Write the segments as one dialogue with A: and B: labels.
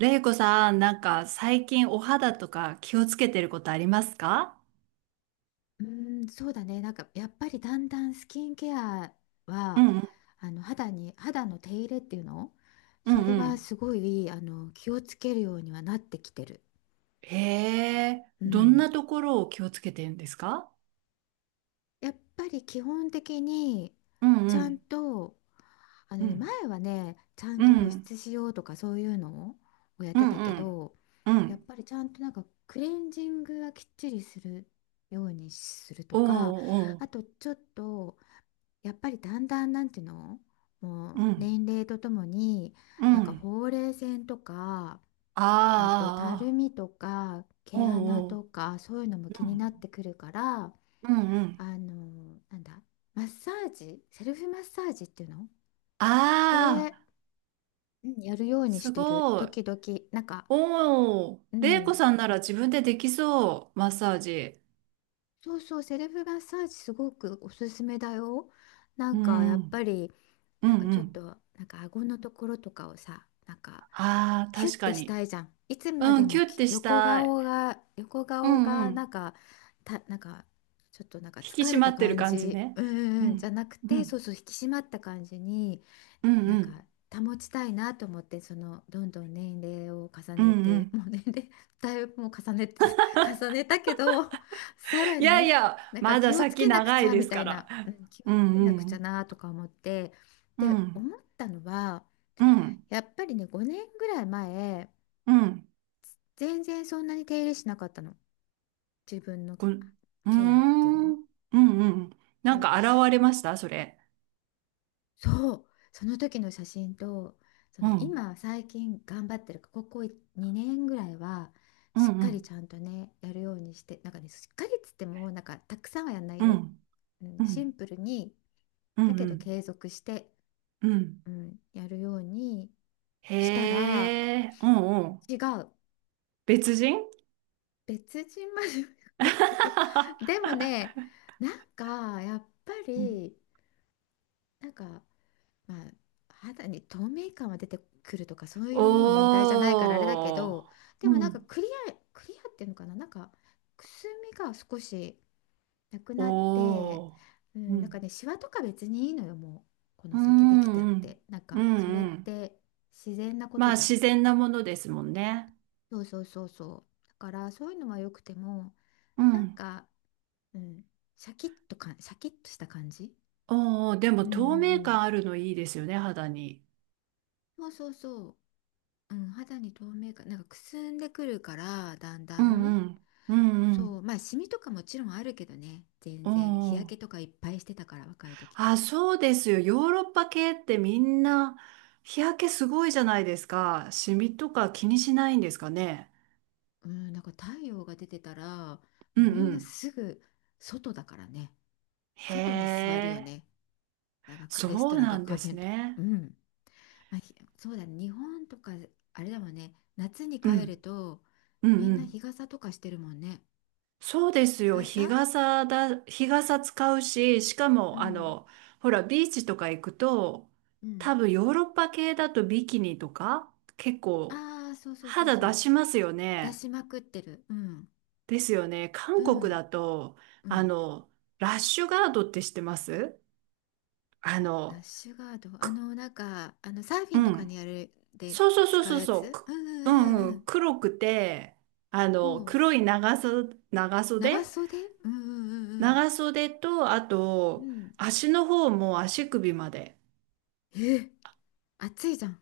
A: れいこさん、なんか最近お肌とか気をつけてることありますか？
B: うーん、そうだね。やっぱりだんだんスキンケア
A: う
B: は
A: んうん
B: 肌に手入れっていうの、
A: うん
B: それ
A: う
B: は
A: ん。
B: すごい、気をつけるようにはなってきてる。
A: へえ、
B: う
A: どんな
B: ん。
A: ところを気をつけてるんですか？
B: やっぱり基本的に
A: うん
B: ち
A: う
B: ゃん
A: ん
B: と、あ
A: う
B: のね、
A: ん
B: 前はね、ちゃん
A: う
B: と保
A: ん
B: 湿しようとか、そういうのをやっ
A: う
B: て
A: ん
B: た
A: う
B: け
A: ん
B: ど、
A: う
B: やっ
A: ん
B: ぱりちゃんと、クレンジングはきっちりするようにすると
A: お
B: か、
A: うおう
B: あとちょっと、やっぱりだんだん、なんていうの、も
A: う
B: う
A: ん
B: 年齢とともに、
A: うん
B: ほうれい線とか、あとたる
A: ああ
B: みとか
A: お
B: 毛穴
A: うおう
B: とか、そういうのも気になってくるから、
A: うんうんう
B: あ
A: ん
B: のなんだマッサージ、セルフマッサージっていうの、そ
A: あ
B: れ、
A: あ
B: うん、やるようにし
A: す
B: てる、
A: ごい。
B: 時々。なんか
A: おお、
B: う
A: れいこ
B: ん、
A: さんなら自分でできそう、マッサージ。
B: そうそう、セルフマッサージすごくおすすめだよ。な
A: う
B: んかや
A: んう
B: っぱ
A: ん
B: り
A: う
B: なんか
A: んう
B: ちょっ
A: ん。
B: となんか顎のところとかをさ、
A: ああ、
B: キュッ
A: 確か
B: てした
A: に。
B: いじゃん。いつま
A: う
B: で
A: ん、キ
B: も、
A: ュッてし
B: 横
A: たい。
B: 顔が、横
A: う
B: 顔
A: んう
B: がな
A: ん。
B: んかたなんかちょっとなんか
A: 引き
B: 疲
A: 締
B: れ
A: ま
B: た
A: ってる
B: 感
A: 感じ
B: じ、
A: ね。う
B: じゃ
A: ん、
B: なく
A: う
B: て、そう
A: ん、
B: そう、引き締まった感じに
A: うん、
B: な
A: う
B: ん
A: ん、
B: か保ちたいなと思って。その、どんどん年齢を重
A: うん
B: ね
A: う
B: て、
A: ん。
B: もう年齢だいぶもう重ねて、 重ねたけど、さら
A: いやい
B: に
A: や、まだ
B: 気をつ
A: 先
B: けなく
A: 長
B: ち
A: い
B: ゃ
A: で
B: み
A: す
B: た
A: か
B: い
A: ら。
B: な、うん、気を
A: う
B: つ
A: ん
B: け
A: う
B: なくちゃ
A: ん、
B: なとか思って。
A: う
B: で、
A: ん、
B: 思ったのは、
A: うん、
B: やっぱりね、5年ぐらい前、
A: うん。
B: 全然そんなに手入れしなかったの、自分の
A: こん、うー
B: ケアっていう
A: ん、う
B: の。
A: んうんうんこうーんうんうん。な
B: そ
A: ん
B: う
A: か現れましたそれ。
B: そう、その時の写真と、そ
A: う
B: の、
A: ん、
B: 今最近頑張ってるか、ここ2年ぐらいは
A: うん
B: しっ
A: う
B: かり
A: ん、
B: ちゃんとね、やるようにして。なんかね、しっかりっつっても、なんかたくさんはやんない
A: うん、
B: よ。うん、
A: うん、う
B: シン
A: ん、
B: プルに、
A: う
B: だけど
A: ん。
B: 継続して
A: うん、
B: うん、やるように
A: へ
B: したら、
A: え、うんうん。
B: 違う。
A: 別人。
B: 別人までは言わないけど、で もね、なんかやっぱ
A: うん。
B: り、なんか、まあ、肌に透明感は出てくるとか、そういうもう年代じゃないからあれだけ
A: おー。
B: ど、で
A: う
B: も
A: ん。
B: クリア、クリアっていうのかな、くすみが少しなくなって、
A: おお。
B: う
A: う
B: ん、なんか
A: ん。
B: ね、シワとか別にいいのよ、もう、こ
A: う
B: の先できたっ
A: んうん。
B: て。
A: う
B: それっ
A: んうん。
B: て自然なこと
A: まあ
B: じゃん。
A: 自然なものですもんね。
B: そうそうそうそう。だから、そういうのは良くても、
A: う
B: なん
A: ん。
B: か、うん、シャキッとか、シャキッとした感じ。
A: おお、でも
B: うんう
A: 透明
B: ん
A: 感あるのいいですよね、肌に。
B: うん。そうそうそう。うん、肌に透明感、くすんでくるから、だんだ
A: うん
B: ん。
A: うん。うんう
B: そう、
A: ん。
B: まあ、シミとかもちろんあるけどね、全
A: お
B: 然。日焼け
A: お。
B: とかいっぱいしてたから、若い時。
A: あ、そうですよ。ヨーロッパ系ってみんな日焼けすごいじゃないですか。シミとか気にしないんですかね。
B: うん、太陽が出てたら、
A: う
B: もう
A: ん
B: みん
A: う
B: な
A: ん。
B: すぐ外だからね。
A: へ
B: 外に座るよ
A: え。
B: ね。なんかかレス
A: そ
B: ト
A: う
B: ランと
A: な
B: か
A: ん
B: カ
A: で
B: フ
A: す
B: ェとか。
A: ね。
B: うん。まあ、そうだね、日本とか、あれだもんね、夏に
A: う
B: 帰る
A: ん。
B: と、
A: うん
B: み
A: う
B: んな
A: ん。
B: 日傘とかしてるもんね。
A: そうです
B: 日
A: よ。日
B: 傘、
A: 傘だ、日傘使うし、しか
B: う
A: も、
B: ん。
A: ほら、ビーチとか行くと、
B: うん。
A: 多分ヨーロッパ系だとビキニとか、結構
B: ああ、そうそうそう
A: 肌
B: そ
A: 出
B: う。
A: しますよ
B: 出
A: ね。
B: しまくってる。うん。
A: ですよね。
B: う
A: 韓国
B: ん。
A: だと、
B: う
A: あ
B: ん。
A: の、ラッシュガードって知ってますあ
B: ラッ
A: の、
B: シュガード。あ
A: く、
B: の、なんか、あの、サーフ
A: う
B: ィンとかに
A: ん。
B: やるで
A: そうそうそう
B: 使う
A: そう
B: や
A: そう。
B: つ。う
A: く
B: ん
A: う
B: うんう
A: んう
B: んう
A: ん。黒くて、あ
B: ん。
A: の、
B: もう、
A: 黒い長袖、長
B: 長
A: 袖、
B: 袖、うんうんうん
A: 長袖と、あ
B: うん。
A: と、
B: うん。
A: 足の方も足首まで。
B: え、暑いじゃん。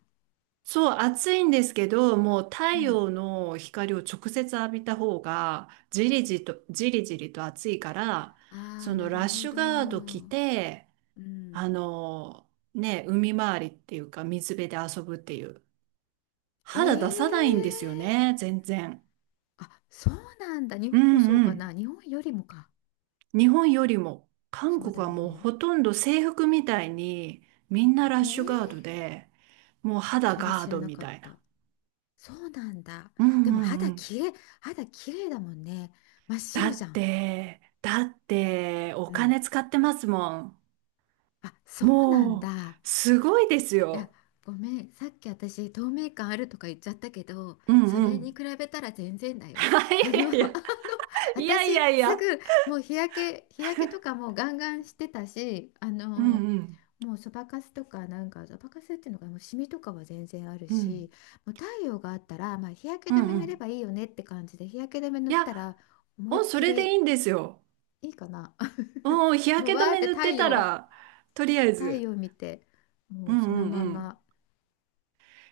A: そう、暑いんですけど、もう太
B: うん。
A: 陽の光を直接浴びた方が、じりじりと、じりじりと暑いから、
B: あ
A: そ
B: あ、
A: の
B: なる
A: ラッ
B: ほ
A: シュ
B: ど。
A: ガード着
B: う
A: て、
B: ん。
A: あの、ね、海回りっていうか、水辺で遊ぶっていう。肌出さないんですよ
B: え
A: ね、
B: え、
A: 全然。
B: あ、そうなんだ。日
A: う
B: 本もそう
A: んう
B: かな。
A: ん。
B: 日本よりもか。
A: 日本よりも韓
B: そう
A: 国
B: だよ
A: はもう
B: ね。
A: ほとんど制服みたいにみんなラッ
B: ね
A: シュガード
B: え、
A: で、もう肌
B: それ
A: ガー
B: 知ら
A: ド
B: な
A: み
B: かっ
A: たいな。
B: た。そうなんだ。
A: うん
B: でも
A: うんう
B: 肌
A: ん。
B: きれい、肌きれいだもんね。真っ
A: だ
B: 白
A: っ
B: じゃん。
A: てだってお
B: うん。
A: 金使ってますもん。
B: あ、そうなん
A: もう
B: だ。
A: すごいです
B: いや、
A: よ。
B: ごめん。さっき私、透明感あるとか言っちゃったけど、
A: うん
B: そ
A: う
B: れに
A: ん。
B: 比べたら全然だよ。あの、あの、
A: いやいやいや
B: 私、
A: いやいやい
B: す
A: や。
B: ぐ、もう日焼け、日焼けとかもうガンガンしてたし、あ
A: う
B: の、
A: んうん
B: もうそばかすとか、そばかすっていうのかな、もうシミとかは全然ある
A: う
B: し、
A: ん
B: もう太陽があったら、まあ、日焼
A: う
B: け止め
A: んう
B: 塗れば
A: ん。
B: いいよねって感じで、日焼け止め塗
A: い
B: っ
A: や、
B: たら、思いっ
A: お、そ
B: き
A: れでいい
B: り
A: んですよ。
B: いいかな。
A: うん、日
B: もう
A: 焼け止
B: わーっ
A: め
B: て
A: 塗っ
B: 太
A: てた
B: 陽、
A: ら、とりあえ
B: 太
A: ず。
B: 陽見て、も
A: う
B: うその
A: んうん
B: ま
A: うん。
B: ま。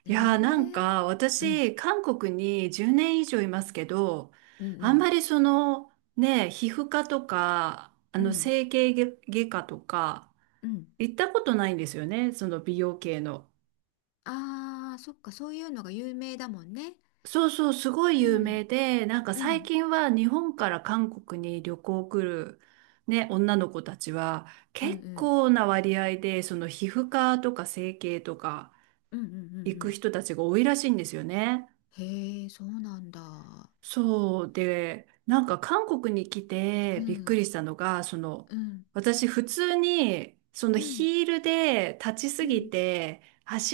B: え
A: い
B: え、
A: やー、なんか
B: うん、
A: 私韓国に10年以上いますけど、
B: う
A: あん
B: ん、
A: まりその、ね、皮膚科とか
B: うん、うん、
A: 整形外科とか
B: うん。
A: 行ったことないんですよね、その美容系の。
B: ああ、そっか、そういうのが有名だもんね。
A: そうそう、すごい
B: う
A: 有
B: ん、
A: 名で、なんか
B: う
A: 最
B: ん、
A: 近は日本から韓国に旅行来るね、女の子たちは
B: うん、う
A: 結
B: ん、
A: 構な割合でその皮膚科とか整形とか
B: うん、うん、うんう
A: 行く
B: ん。
A: 人たちが多いらしいんですよね。
B: へえ、そうなんだ。
A: そうで、なんか韓国に来
B: う
A: てびっく
B: ん、
A: りしたのが、その、
B: うん、
A: 私普通に、その
B: うん、
A: ヒールで立ち
B: う
A: す
B: ん、
A: ぎて、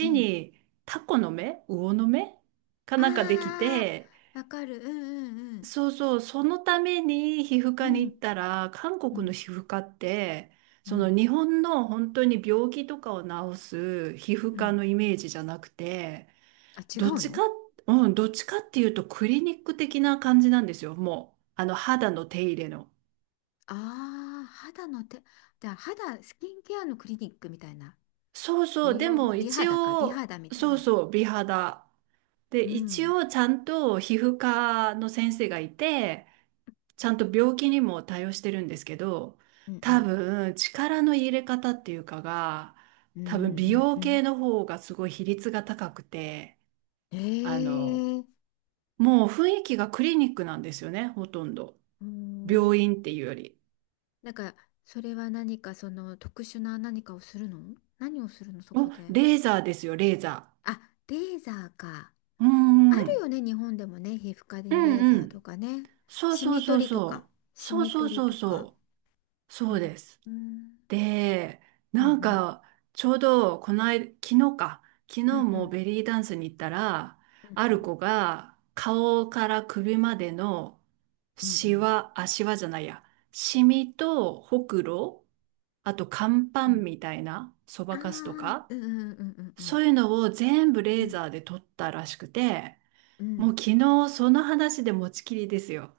B: うん。
A: にタコの目、魚の目かなんかでき
B: あ
A: て、
B: あ、わかる。うん、うん、
A: そうそう、そのために皮膚
B: う
A: 科に行
B: ん、
A: ったら、韓
B: う
A: 国の
B: ん、
A: 皮膚科って、
B: うん、う
A: その
B: ん。
A: 日本の本当に病気とかを治す皮膚
B: う
A: 科
B: ん、
A: のイメージじゃなくて、
B: あ、違
A: どっ
B: う
A: ちか、
B: の。
A: うん、どっちかっていうとクリニック的な感じなんですよ。もう、あの、肌の手入れの。
B: ああー、肌の手、じゃあ肌、スキンケアのクリニックみたいな。
A: そうそう、
B: 美
A: で
B: 容、
A: も
B: 美
A: 一
B: 肌か、美
A: 応、
B: 肌みたい
A: そう
B: な。
A: そう、美肌。で、
B: う
A: 一
B: ん
A: 応ちゃんと皮膚科の先生がいて、ちゃんと病気にも対応してるんですけど、
B: うんう
A: 多
B: ん
A: 分、力の入れ方っていうかが、
B: うん
A: 多分美
B: うん
A: 容
B: う
A: 系
B: ん
A: の方がすごい比率が高くて、
B: う
A: あの、
B: ん、ええ、
A: もう雰囲気がクリニックなんですよね、ほとんど。
B: う
A: 病
B: ん、
A: 院っていうより。
B: なんかそれは何かその特殊な何かをするの、何をするのそこ
A: お、
B: で。
A: レーザーですよ、レーザ
B: あ、レーザーか。
A: ー。う
B: あ
A: んう
B: る
A: ん。
B: よね、日本でもね、皮膚科
A: う
B: にレー
A: ん
B: ザ
A: う
B: ーと
A: ん。
B: かね、
A: そう
B: シ
A: そう
B: ミ
A: そう
B: 取りとか、
A: そう。
B: シ
A: そう
B: ミ
A: そう
B: 取り
A: そう
B: とか。
A: そう。
B: う
A: そう
B: ん
A: です。
B: うん
A: で、
B: う
A: なん
B: ん
A: か、ちょうど、この間、昨日か。昨
B: うん
A: 日
B: う
A: も
B: ん
A: ベリーダンスに行ったら、
B: う
A: あ
B: んう
A: る
B: ん
A: 子が、顔から首までの、
B: うんう
A: シ
B: ん
A: ワ、あ、シワじゃないや。シミと、ほくろ、あと、乾パ
B: う
A: ン
B: ん、
A: みたいな、そ
B: ああ
A: ばかすとか、
B: ー、うんうんうんう
A: そ
B: ん
A: ういうのを全部
B: う
A: レー
B: ん
A: ザーで取ったらしくて、
B: うん、う
A: もう
B: ん、
A: 昨日その話で持ちきりですよ。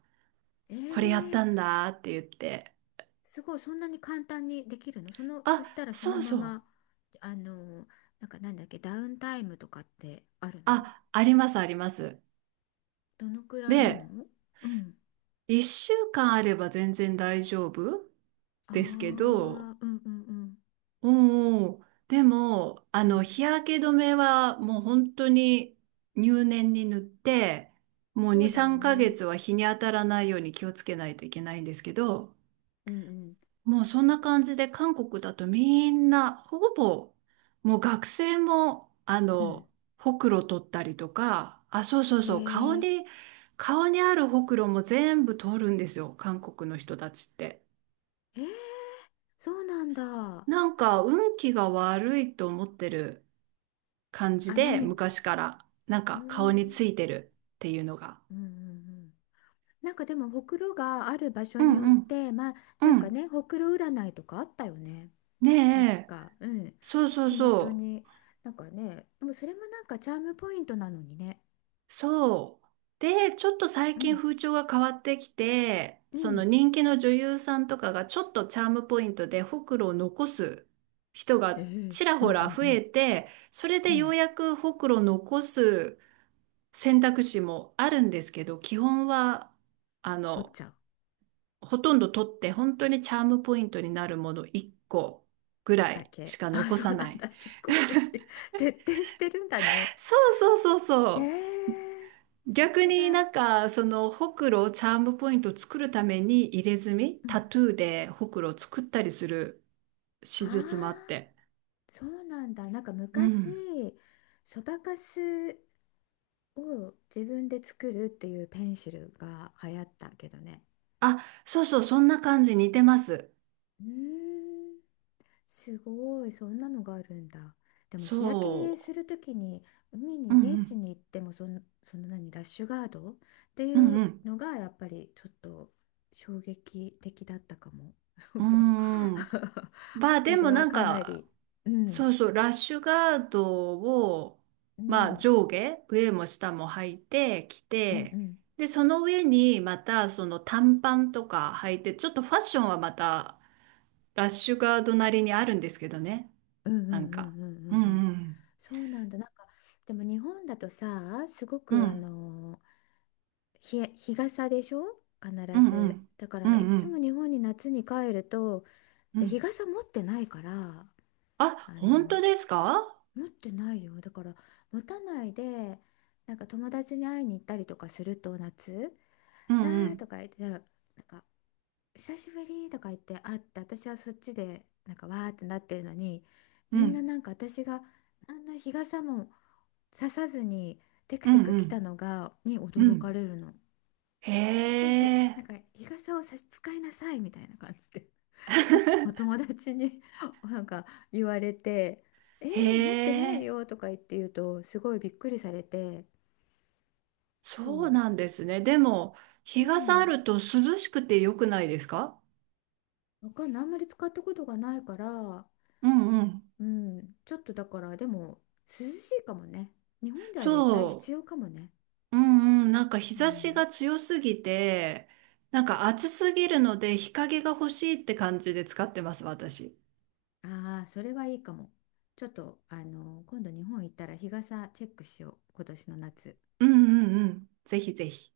A: これやっ
B: ええ、
A: たんだって言って。
B: すごい、そんなに簡単にできるの、その、そ
A: あ、
B: したらその
A: そう
B: ま
A: そう。
B: ま、あの、なんかなんだっけ、ダウンタイムとかってあるの、
A: あ、ありますあります。
B: どのくらいな
A: で、
B: の。うん。
A: 1週間あれば全然大丈夫
B: ああ、う
A: ですけど、
B: んうんうん。
A: うんうん。でも、あ
B: う
A: の、
B: ん。
A: 日焼け止めはもう本当に入念に塗って、もう
B: そ
A: 2、
B: うだよ
A: 3ヶ
B: ね。
A: 月は日に当たらないように気をつけないといけないんですけど、
B: うんうん。
A: もうそんな感じで韓国だとみんなほぼもう学生も
B: うん。
A: ほくろ取ったりとか、あ、そうそう
B: へ
A: そう、顔
B: え。
A: に、顔にあるほくろも全部取るんですよ韓国の人たちって。
B: えー、そうなんだ。
A: なんか運気が悪いと思ってる感じ
B: あ、
A: で、
B: 何、
A: 昔からなん
B: うー
A: か顔につ
B: ん。
A: いてるっていうのが。
B: うんうんうん、でも、ほくろがある場所
A: う
B: に
A: ん
B: よっ
A: うん
B: て、まあ、
A: う
B: なんか
A: ん。
B: ね、ほくろ占いとかあったよね。確
A: ねえ、
B: か、うん、
A: そうそう
B: 口元
A: そ
B: に、
A: う。
B: なんかね、でもそれもなんかチャームポイントなのにね、
A: そう。で、ちょっと最
B: う
A: 近
B: ん、
A: 風潮が変わってきて、
B: う
A: その
B: ん、
A: 人気の女優さんとかがちょっとチャームポイントでほくろを残す人
B: え
A: が
B: え、
A: ちら
B: うん
A: ほ
B: う
A: ら
B: んう
A: 増
B: ん、
A: えて、それ
B: う
A: でよ
B: ん、
A: うやくほくろを残す選択肢もあるんですけど、基本は、あ
B: 取っ
A: の、
B: ちゃう
A: ほとんど取って本当にチャームポイントになるもの1個ぐら
B: だ
A: いし
B: け。
A: か
B: あ、
A: 残
B: そう
A: さ
B: な
A: な
B: ん
A: い。
B: だ、すごい。徹底してるんだね。
A: そうそうそうそ
B: え
A: う。
B: え、さ
A: 逆
B: す
A: にな
B: が。
A: んかそのほくろをチャームポイントを作るために入れ墨、
B: うん、
A: タトゥーでほくろを作ったりする
B: あ
A: 手術もあっ
B: あ、
A: て。
B: そうなんだ。なんか
A: う
B: 昔、
A: ん、
B: そばかすを自分で作るっていうペンシルが流行ったけどね。
A: あ、そうそう、そんな感じ、似てます。
B: うーん、すごい、そんなのがあるんだ。でも日焼けす
A: そ
B: るときに海に
A: う、う
B: ビーチ
A: ん
B: に行っても、その、その何ラッシュガードってい
A: うん
B: う
A: うん
B: のがやっぱりちょっと衝撃的だったかも。
A: うんうーん、 まあ
B: そ
A: で
B: れ
A: も
B: は
A: なん
B: かな
A: か、
B: り、う
A: そ
B: ん、
A: うそう、ラッシュガードを、
B: う
A: まあ
B: ん、
A: 上下、上も下も履いてき
B: うんう
A: て、
B: ん
A: で、その上にまたその短パンとか履いて、ちょっとファッションはまたラッシュガードなりにあるんですけどね。
B: うんうん
A: なん
B: う
A: か。
B: んうん
A: うん
B: うんうん、
A: うん。
B: そうなんだ。でも日本だとさ、すご
A: う
B: くあ
A: ん。
B: の、日傘でしょ、必
A: うんう
B: ず。
A: ん。
B: だか
A: う
B: らい
A: んう
B: つも
A: ん。
B: 日本に夏に帰ると、
A: う
B: で、日
A: ん、
B: 傘持ってないから、
A: あ、
B: あ
A: 本
B: の、
A: 当ですか？
B: 持ってないよ、だから持たないで、友達に会いに行ったりとかすると夏
A: う
B: 「わ
A: んう
B: ー」と
A: ん。
B: か言ってたら、なんか「久しぶり」とか言って会って、私はそっちでわーってなってるのに、
A: う
B: みんな、
A: ん。
B: なんか私が何の日傘もささずにテク
A: う
B: テ
A: ん
B: ク
A: う
B: 来た
A: ん。
B: のが
A: う
B: 驚か
A: ん。
B: れるの。
A: へ
B: なんでひ、なん
A: え。
B: か日傘を使いなさいみたいな感じで、いつも友達に なんか言われて、「え
A: へ
B: ー、持ってない
A: え。
B: よ」とか言って言うと、すごいびっくりされて、そ
A: そう
B: う、
A: なんですね。でも、
B: う
A: 日傘あ
B: ん、
A: ると涼しくて良くないですか？
B: わかんない、あんまり使ったことがないから、
A: うんうん。
B: うん、ちょっとだからでも涼しいかもね、日本では絶対
A: そ
B: 必要かもね、
A: う。うんうん。なんか日
B: う
A: 差し
B: ん、
A: が強すぎて、なんか暑すぎるので日陰が欲しいって感じで使ってます、私。
B: ああ、それはいいかも。ちょっとあの、今度日本行ったら日傘チェックしよう、今年の夏。
A: うんうんうん。ぜひぜひ。